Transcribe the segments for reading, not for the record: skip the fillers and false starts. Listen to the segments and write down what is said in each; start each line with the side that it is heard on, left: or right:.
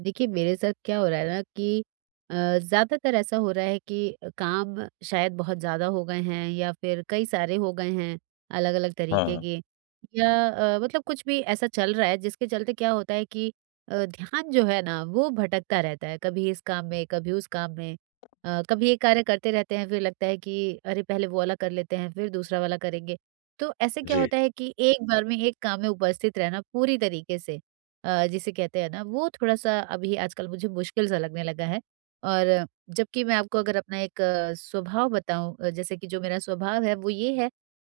right: देखिए, मेरे साथ क्या हो रहा है ना कि ज़्यादातर ऐसा हो रहा है कि काम शायद बहुत ज़्यादा हो गए हैं या फिर कई सारे हो गए हैं अलग-अलग तरीके
left: हाँ,
right: के, या मतलब कुछ भी ऐसा चल रहा है जिसके चलते क्या होता है कि ध्यान जो है ना वो भटकता रहता है। कभी इस काम में, कभी उस काम में। कभी ये कार्य करते रहते हैं, फिर लगता है कि अरे पहले वो वाला कर लेते हैं, फिर दूसरा वाला करेंगे। तो ऐसे क्या
left: जी,
right: होता है कि एक बार में एक काम में उपस्थित रहना पूरी तरीके से जिसे कहते हैं ना, वो थोड़ा-सा अभी आजकल मुझे मुश्किल सा लगने लगा है। और जबकि मैं आपको अगर अपना एक स्वभाव बताऊँ, जैसे कि जो मेरा स्वभाव है वो ये है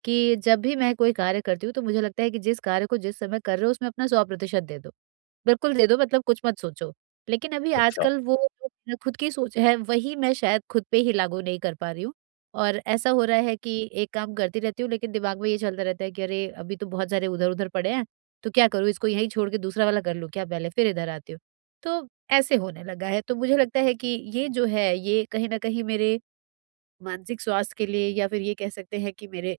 right: कि जब भी मैं कोई कार्य करती हूँ तो मुझे लगता है कि जिस कार्य को जिस समय कर रहे हो उसमें अपना 100% दे दो। बिल्कुल दे दो, मतलब कुछ मत सोचो। लेकिन अभी
left: अच्छा।
right: आजकल वो जो मेरा खुद की सोच है वही मैं शायद खुद पे ही लागू नहीं कर पा रही हूँ। और ऐसा हो रहा है कि एक काम करती रहती हूँ लेकिन दिमाग में ये चलता रहता है कि अरे! अभी तो बहुत सारे उधर-उधर पड़े हैं, तो क्या करूँ, इसको यहीं छोड़ के दूसरा वाला कर लूँ क्या पहले? फिर इधर आती हूँ। तो ऐसे होने लगा है। तो मुझे लगता है कि ये जो है ये कहीं न कहीं मेरे मानसिक स्वास्थ्य के लिए, या फिर ये कह सकते हैं कि मेरे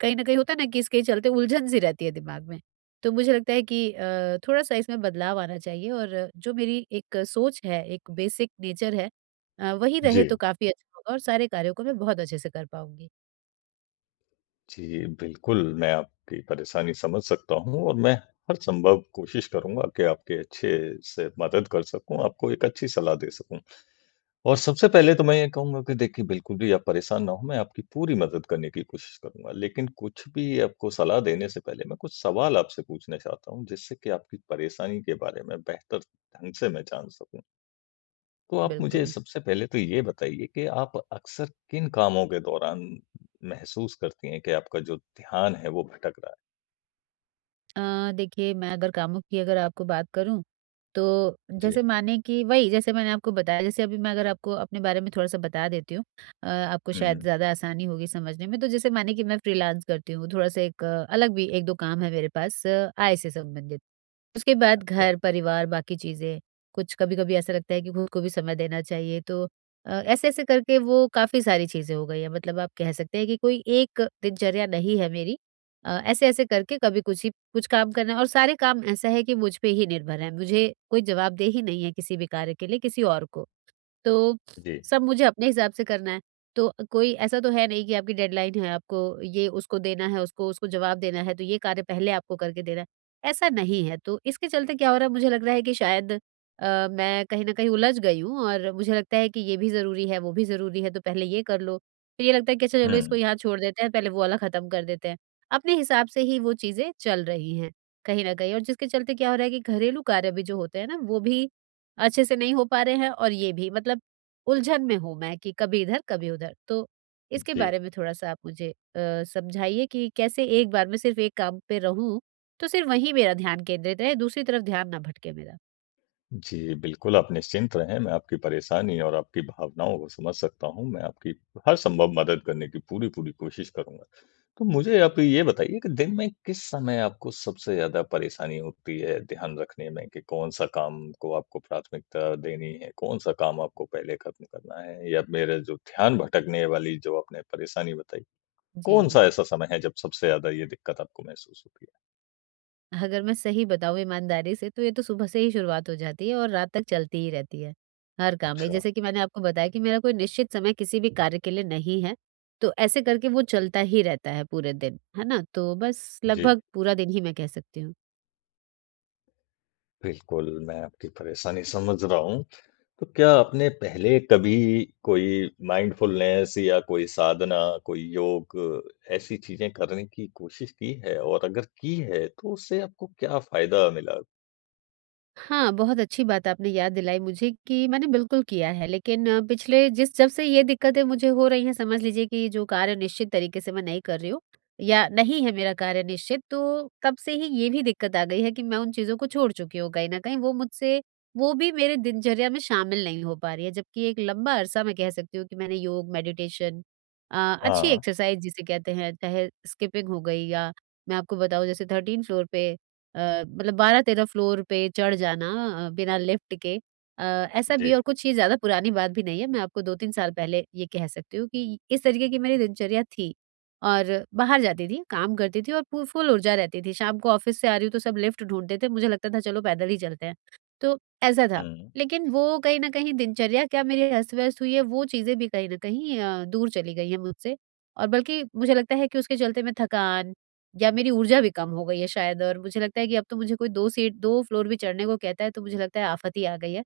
right: कहीं न कहीं होता है ना कि इसके चलते उलझन सी रहती है दिमाग में। तो मुझे लगता है कि थोड़ा-सा इसमें बदलाव आना चाहिए और जो मेरी एक सोच है, एक बेसिक नेचर है, वही रहे
left: जी,
right: तो काफ़ी अच्छा होगा और सारे कार्यों को मैं बहुत अच्छे से कर पाऊँगी।
left: जी, बिल्कुल मैं आपकी परेशानी समझ सकता हूँ और मैं हर संभव कोशिश करूँगा कि आपके अच्छे से मदद कर सकूँ, आपको एक अच्छी सलाह दे सकूँ। और सबसे पहले तो मैं ये कहूँगा कि देखिए बिल्कुल भी आप परेशान ना हों, मैं आपकी पूरी मदद करने की कोशिश करूँगा। लेकिन कुछ भी आपको सलाह देने से पहले मैं कुछ सवाल आपसे पूछना चाहता हूँ, जिससे कि आपकी परेशानी के बारे में बेहतर ढंग से मैं जान सकूँ। तो आप मुझे
right: बिल्कुल।
left: सबसे पहले तो ये बताइए कि आप अक्सर किन कामों के दौरान महसूस करती हैं कि आपका जो ध्यान है वो भटक रहा
right: देखिए, मैं अगर कामों की अगर आपको बात करूं तो
left: जी। है?
right: जैसे माने कि वही जैसे मैंने आपको बताया, जैसे अभी मैं अगर आपको अपने बारे में थोड़ा सा बता देती हूँ आपको शायद
left: हुँ।
right: ज़्यादा आसानी होगी समझने में। तो जैसे माने कि मैं फ्रीलांस करती हूँ, थोड़ा सा एक अलग भी एक दो काम है मेरे पास, आय से संबंधित। उसके बाद
left: अच्छा,
right: घर परिवार बाकी चीजें, कुछ कभी कभी ऐसा लगता है कि खुद को भी समय देना चाहिए। तो ऐसे ऐसे करके वो काफी सारी चीजें हो गई है, मतलब आप कह सकते हैं कि कोई एक दिनचर्या नहीं है मेरी। ऐसे-ऐसे करके कभी कुछ ही कुछ काम करना है और सारे काम ऐसा है कि मुझ पे ही निर्भर है। मुझे कोई जवाबदेही नहीं है किसी भी कार्य के लिए किसी और को। तो
left: जी।
right: सब मुझे अपने हिसाब से करना है। तो कोई ऐसा तो है नहीं कि आपकी डेडलाइन है, आपको ये उसको देना है, उसको उसको जवाब देना है, तो ये कार्य पहले आपको करके देना है, ऐसा नहीं है। तो इसके चलते क्या हो रहा है, मुझे लग रहा है कि शायद मैं कहीं न कहीं उलझ गई हूँ और मुझे लगता है कि ये भी ज़रूरी है, वो भी ज़रूरी है, तो पहले ये कर लो। फिर ये लगता है कि अच्छा
left: हुँ।
right: चलो, इसको यहाँ छोड़ देते हैं, पहले वो वाला खत्म कर देते हैं। अपने हिसाब से ही वो चीज़ें चल रही हैं कहीं न कहीं, और जिसके चलते क्या हो रहा है कि घरेलू कार्य भी जो होते हैं ना, वो भी अच्छे से नहीं हो पा रहे हैं और ये भी, मतलब उलझन में हूँ मैं कि कभी इधर कभी उधर। तो इसके
left: जी।
right: बारे में थोड़ा-सा आप मुझे समझाइए कि कैसे एक बार में सिर्फ़ एक काम पे रहूँ, तो सिर्फ़ वहीं मेरा ध्यान केंद्रित रहे, दूसरी तरफ ध्यान ना भटके मेरा।
left: जी, बिल्कुल, आप निश्चिंत रहें, मैं आपकी परेशानी और आपकी भावनाओं को समझ सकता हूँ। मैं आपकी हर संभव मदद करने की पूरी-पूरी कोशिश करूँगा। तो मुझे आप ये बताइए कि दिन में किस समय आपको सबसे ज़्यादा परेशानी होती है ध्यान रखने में कि कौन-सा काम को आपको प्राथमिकता देनी है, कौन-सा काम आपको पहले खत्म करना है? या मेरा जो ध्यान भटकने वाली जो आपने परेशानी बताई,
right: जी।
left: कौन-सा ऐसा समय है जब सबसे ज़्यादा ये दिक्कत आपको महसूस होती है?
right: अगर मैं सही बताऊँ ईमानदारी से तो ये तो सुबह से ही शुरुआत हो जाती है और रात तक चलती ही रहती है, हर काम में।
left: अच्छा,
right: जैसे कि मैंने आपको बताया कि मेरा कोई निश्चित समय किसी भी कार्य के लिए नहीं है, तो ऐसे करके वो चलता ही रहता है पूरे दिन, है ना? तो बस
left: जी,
right: लगभग पूरा दिन ही मैं कह सकती हूँ।
left: बिल्कुल, मैं आपकी परेशानी समझ रहा हूँ। तो क्या आपने पहले कभी कोई माइंडफुलनेस या कोई साधना, कोई योग ऐसी चीज़ें करने की कोशिश की है? और अगर की है, तो उससे आपको क्या फ़ायदा मिला?
right: हाँ, बहुत अच्छी बात आपने याद दिलाई मुझे कि मैंने बिल्कुल किया है, लेकिन पिछले जिस जब से ये दिक्कतें मुझे हो रही हैं, समझ लीजिए कि जो कार्य निश्चित तरीके से मैं नहीं कर रही हूँ या नहीं है मेरा कार्य निश्चित, तो तब से ही ये भी दिक्कत आ गई है कि मैं उन चीज़ों को छोड़ चुकी हूँ कहीं न कहीं। वो मुझसे, वो भी मेरे दिनचर्या में शामिल नहीं हो पा रही है, जबकि एक लंबा अरसा मैं कह सकती हूँ कि मैंने योग, मेडिटेशन, अ, अच्छी
left: हाँ,
right: एक्सरसाइज़ जिसे कहते हैं, चाहे स्किपिंग हो गई या, मैं आपको बताऊँ, जैसे 13 फ्लोर पे मतलब 12-13 फ्लोर पे चढ़ जाना, बिना लिफ्ट के, अ, ऐसा
left: जी।
right: भी। और कुछ ये ज़्यादा पुरानी बात भी नहीं है। मैं आपको 2-3 साल पहले ये कह सकती हूँ कि इस तरीके की मेरी दिनचर्या थी और बाहर जाती थी, काम करती थी और फु फुल ऊर्जा रहती थी। शाम को ऑफ़िस से आ रही हूँ तो सब लिफ्ट ढूँढते थे, मुझे लगता था चलो पैदल ही चलते हैं, तो ऐसा था।
left: हुँ।
right: लेकिन वो, कहीं न कहीं दिनचर्या क्या मेरी अस्त-व्यस्त हुई है, वो चीज़ें भी कहीं न कहीं दूर चली गई हैं मुझसे। और बल्कि मुझे लगता है कि उसके चलते मैं थकान, या मेरी ऊर्जा भी कम हो गई है शायद, और मुझे लगता है कि अब तो मुझे कोई 2 सीट 2 फ्लोर भी चढ़ने को कहता है तो मुझे लगता है आफ़त ही आ गई है,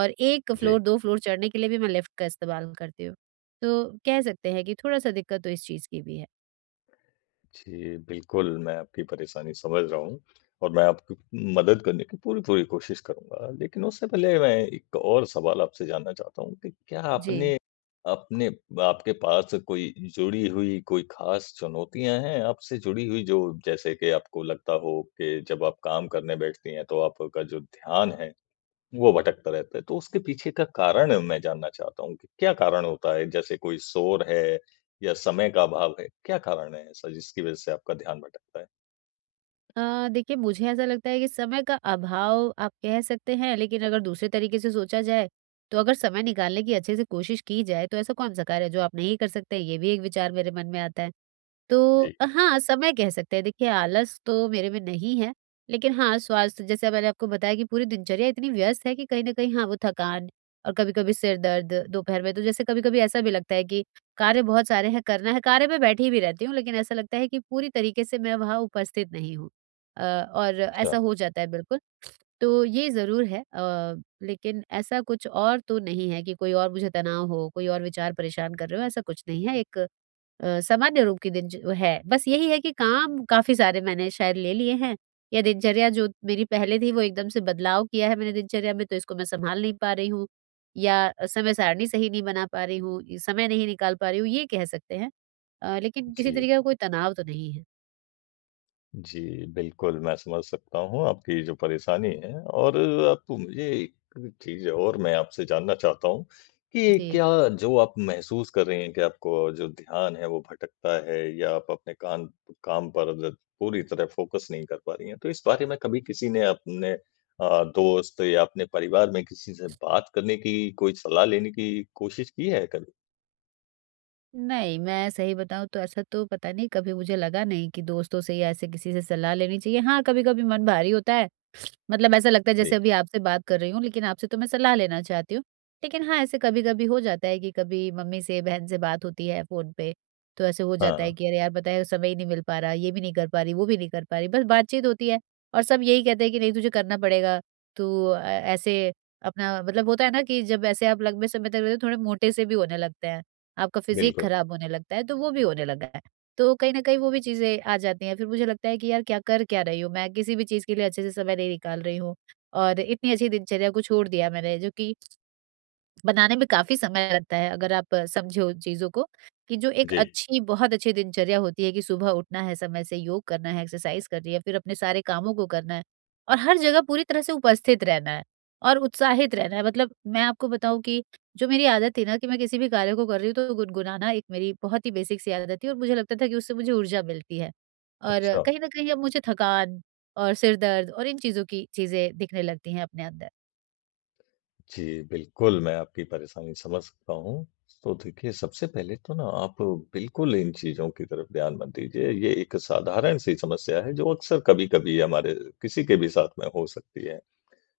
right: और 1
left: जी।
right: फ्लोर 2 फ्लोर चढ़ने के लिए भी मैं लिफ्ट का इस्तेमाल करती हूँ। तो कह सकते हैं कि थोड़ा-सा दिक्कत तो इस चीज़ की भी है।
left: जी, बिल्कुल, मैं आपकी परेशानी समझ रहा हूँ और मैं आपकी मदद करने की पूरी-पूरी कोशिश करूँगा। लेकिन उससे पहले मैं एक और सवाल आपसे जानना चाहता हूँ कि क्या
right: जी।
left: आपने अपने आपके पास कोई जुड़ी हुई कोई ख़ास चुनौतियाँ हैं आपसे जुड़ी हुई जो जैसे कि आपको लगता हो कि जब आप काम करने बैठती हैं, तो आपका जो ध्यान है वो भटकता रहता है, तो उसके पीछे का कारण मैं जानना चाहता हूँ कि क्या कारण होता है? जैसे कोई शोर है या समय का अभाव है, क्या कारण है ऐसा जिसकी वज़ह से आपका ध्यान भटकता है?
right: देखिए, मुझे ऐसा लगता है कि समय का अभाव आप कह सकते हैं, लेकिन अगर दूसरे तरीके से सोचा जाए तो अगर समय निकालने की अच्छे से कोशिश की जाए तो ऐसा कौन-सा कार्य है जो आप नहीं कर सकते? ये भी एक विचार मेरे मन में आता है। तो
left: जी,
right: हाँ, समय कह सकते हैं। देखिए, आलस तो मेरे में नहीं है, लेकिन हाँ, स्वास्थ्य, जैसे मैंने आपको बताया कि पूरी दिनचर्या इतनी व्यस्त है कि कहीं न कहीं हाँ, वो थकान और कभी-कभी सिर दर्द दोपहर में। तो जैसे कभी-कभी ऐसा भी लगता है कि कार्य बहुत सारे हैं, करना है। कार्य में बैठी भी रहती हूँ, लेकिन ऐसा लगता है कि पूरी तरीके से मैं वहाँ उपस्थित नहीं हूँ, अ, और
left: अच्छा,
right: ऐसा हो जाता है बिल्कुल। तो ये ज़रूर है, लेकिन ऐसा कुछ और तो नहीं है कि कोई और मुझे तनाव हो, कोई और विचार परेशान कर रहे हो, ऐसा कुछ नहीं है। एक सामान्य रूप की दिन ज है। बस यही है कि काम काफ़ी सारे मैंने शायद ले लिए हैं, या दिनचर्या जो मेरी पहले थी वो एकदम से बदलाव किया है मैंने दिनचर्या में, तो इसको मैं सँभाल नहीं पा रही हूँ, या समय सारणी सही नहीं बना पा रही हूँ, समय नहीं निकाल पा रही हूँ, ये कह सकते हैं। लेकिन किसी
left: जी।
right: तरीके का कोई तनाव तो नहीं है।
left: जी, बिल्कुल, मैं समझ सकता हूँ आपकी जो परेशानी है और आप मुझे एक चीज़ और मैं आपसे जानना चाहता हूँ कि
right: जी।
left: क्या जो आप महसूस कर रही हैं कि आपको जो ध्यान है वो भटकता है या आप अपने कान काम पर पूरी तरह फ़ोकस नहीं कर पा रही हैं, तो इस बारे में कभी किसी ने अपने दोस्त या अपने परिवार में किसी से बात करने की, कोई सलाह लेने की कोशिश की है कभी?
right: नहीं, मैं सही बताऊँ तो ऐसा तो पता नहीं, कभी मुझे लगा नहीं कि दोस्तों से या ऐसे किसी से सलाह लेनी चाहिए। हाँ, कभी-कभी मन भारी होता है, मतलब ऐसा लगता है, जैसे
left: जी,
right: अभी आपसे बात कर रही हूँ, लेकिन आपसे तो मैं सलाह लेना चाहती हूँ। लेकिन हाँ, ऐसे कभी-कभी हो जाता है कि कभी मम्मी से, बहन से बात होती है फ़ोन पे, तो ऐसे हो
left: हाँ,
right: जाता है
left: हाँ,
right: कि अरे यार! पता है, समय ही नहीं मिल पा रहा, ये भी नहीं कर पा रही, वो भी नहीं कर पा रही, बस बातचीत होती है और सब यही कहते हैं कि नहीं, तुझे करना पड़ेगा, तू ऐसे अपना, मतलब होता है ना कि जब ऐसे आप लंबे समय तक रहते हो थोड़े मोटे से भी होने लगते हैं। आपका फिज़ीक
left: बिल्कुल।
right: खराब होने लगता है, तो वो भी होने लगा है। तो कहीं न कहीं वो भी चीज़ें आ जाती हैं, फिर मुझे लगता है कि यार क्या कर क्या रही हूँ मैं? किसी भी चीज़ के लिए अच्छे से समय नहीं निकाल रही हूँ, और इतनी अच्छी दिनचर्या को छोड़ दिया मैंने, जो कि बनाने में काफ़ी समय लगता है अगर आप समझो चीज़ों को, कि जो एक
left: जी,
right: अच्छी, बहुत अच्छी दिनचर्या होती है कि सुबह उठना है, समय से योग करना है, एक्सरसाइज़ करनी है, फिर अपने सारे कामों को करना है और हर जगह पूरी तरह से उपस्थित रहना है और उत्साहित रहना है। मतलब मैं आपको बताऊँ कि जो मेरी आदत थी ना, कि मैं किसी भी कार्य को कर रही हूँ तो गुनगुनाना एक मेरी बहुत ही बेसिक सी आदत थी, और मुझे लगता था कि उससे मुझे ऊर्जा मिलती है। और
left: अच्छा।
right: कहीं न कहीं अब मुझे थकान और सिर दर्द और इन चीज़ों की चीज़ें दिखने लगती हैं अपने अंदर।
left: जी, बिल्कुल, मैं आपकी परेशानी समझ सकता हूँ। तो देखिए, सबसे पहले तो ना आप बिल्कुल इन चीज़ों की तरफ ध्यान मत दीजिए। ये एक साधारण-सी समस्या है जो अक्सर कभी-कभी हमारे किसी के भी साथ में हो सकती है।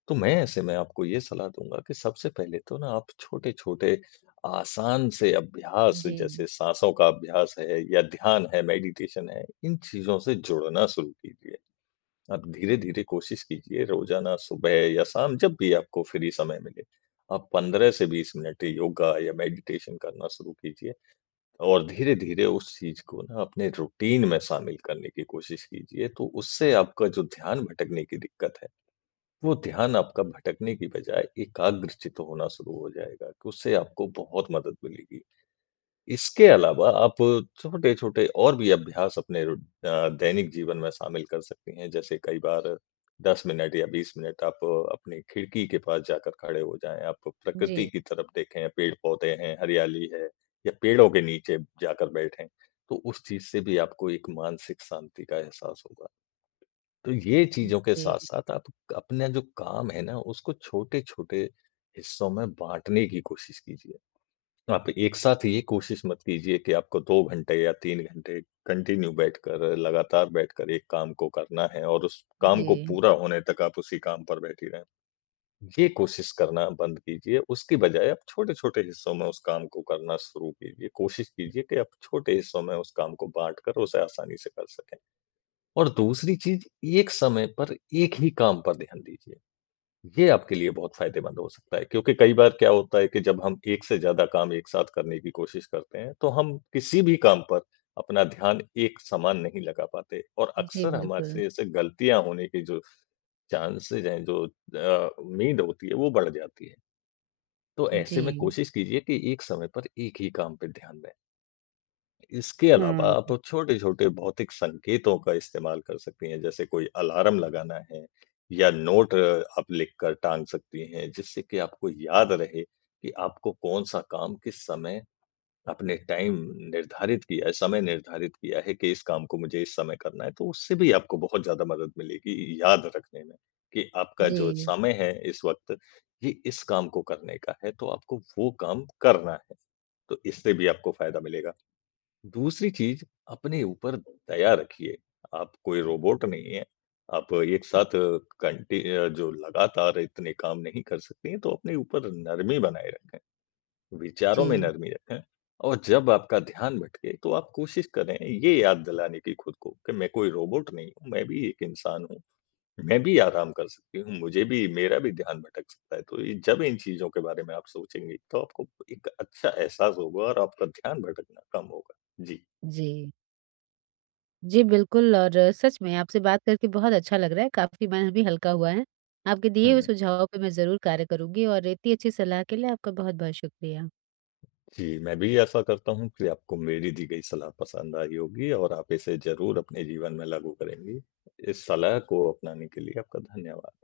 left: तो मैं ऐसे में आपको ये सलाह दूँगा कि सबसे पहले तो ना आप छोटे-छोटे आसान से अभ्यास
right: जी,
left: जैसे साँसों का अभ्यास है या ध्यान है, मेडिटेशन है, इन चीज़ों से जुड़ना शुरू कीजिए। आप धीरे-धीरे कोशिश कीजिए रोज़ाना सुबह या शाम जब भी आपको फ्री समय मिले, आप 15 से 20 मिनट योगा या मेडिटेशन करना शुरू कीजिए और धीरे-धीरे उस चीज़ को ना अपने रूटीन में शामिल करने की कोशिश कीजिए, तो उससे आपका जो ध्यान भटकने की दिक्कत है, वो ध्यान आपका भटकने की बजाय एकाग्रचित्त होना शुरू हो जाएगा, तो उससे आपको बहुत मदद मिलेगी। इसके अलावा आप छोटे-छोटे और भी अभ्यास अपने दैनिक जीवन में शामिल कर सकती हैं। जैसे कई बार 10 मिनट या 20 मिनट आप अपनी खिड़की के पास जाकर खड़े हो जाएँ, आप
right: जी,
left: प्रकृति की तरफ देखें, पेड़-पौधे हैं, हरियाली है या पेड़ों के नीचे जाकर बैठें, तो उस चीज़ से भी आपको एक मानसिक शांति का एहसास होगा। तो ये चीज़ों के
right: जी।
left: साथ-साथ आप अपना जो काम है ना, उसको छोटे-छोटे हिस्सों में बाँटने की कोशिश कीजिए। आप एक साथ ये कोशिश मत कीजिए कि आपको 2 घंटे या 3 घंटे कंटिन्यू बैठकर, लगातार बैठकर एक काम को करना है और उस काम को
right: जी,
left: पूरा होने तक आप उसी काम पर बैठी रहें। ये कोशिश करना बंद कीजिए, उसकी बजाय आप छोटे-छोटे हिस्सों में उस काम को करना शुरू कीजिए। कोशिश कीजिए कि आप छोटे हिस्सों में उस काम को बाँट कर उसे आसानी से कर सकें। और दूसरी चीज़, एक समय पर एक ही काम पर ध्यान दीजिए। ये आपके लिए बहुत फ़ायदेमंद हो सकता है, क्योंकि कई बार क्या होता है कि जब हम एक से ज़्यादा काम एक साथ करने की कोशिश करते हैं, तो हम किसी भी काम पर अपना ध्यान एक समान नहीं लगा पाते और
right: जी,
left: अक्सर
right: बिल्कुल।
left: हमारे से गलतियाँ होने के जो चांसेज़ हैं, जो उम्मीद होती है, वो बढ़ जाती है। तो
right: जी,
left: ऐसे में कोशिश कीजिए कि एक समय पर एक ही काम पे ध्यान दें। इसके अलावा आप
right: हाँ।
left: छोटे-छोटे भौतिक संकेतों का इस्तेमाल कर सकती हैं, जैसे कोई अलार्म लगाना है या नोट आप लिखकर टाँग सकती हैं, जिससे कि आपको याद रहे कि आपको कौन-सा काम किस समय आपने टाइम निर्धारित किया है, समय निर्धारित किया है कि इस काम को मुझे इस समय करना है। तो उससे भी आपको बहुत ज़्यादा मदद मिलेगी याद रखने में कि आपका जो
right: जी,
left: समय है इस वक़्त, ये इस काम को करने का है, तो आपको वो काम करना है। तो इससे भी आपको फ़ायदा मिलेगा। दूसरी चीज़, अपने ऊपर दया रखिए, आप कोई रोबोट नहीं हैं। आप एक साथ जो लगातार इतने काम नहीं कर सकती हैं, तो अपने ऊपर नरमी बनाए रखें, विचारों में
right: जी,
left: नरमी रखें और जब आपका ध्यान भटके, तो आप कोशिश करें ये याद दिलाने की खुद को कि मैं कोई रोबोट नहीं हूँ, मैं भी एक इंसान हूँ, मैं भी आराम कर सकती हूँ, मुझे भी मेरा भी ध्यान भटक सकता है। तो ये जब इन चीज़ों के बारे में आप सोचेंगी, तो आपको एक अच्छा एहसास होगा और आपका ध्यान भटकना कम होगा। जी।
right: जी। जी, बिल्कुल, और सच में आपसे बात करके बहुत अच्छा लग रहा है, काफ़ी मन भी हल्का हुआ है। आपके दिए हुए
left: हुँ।
right: सुझावों पे मैं ज़रूर कार्य करूँगी और इतनी अच्छी सलाह के लिए आपका बहुत-बहुत शुक्रिया।
left: जी, मैं भी ऐसा करता हूँ कि आपको मेरी दी गई सलाह पसंद आई होगी और आप इसे ज़रूर अपने जीवन में लागू करेंगी। इस सलाह को अपनाने के लिए आपका धन्यवाद।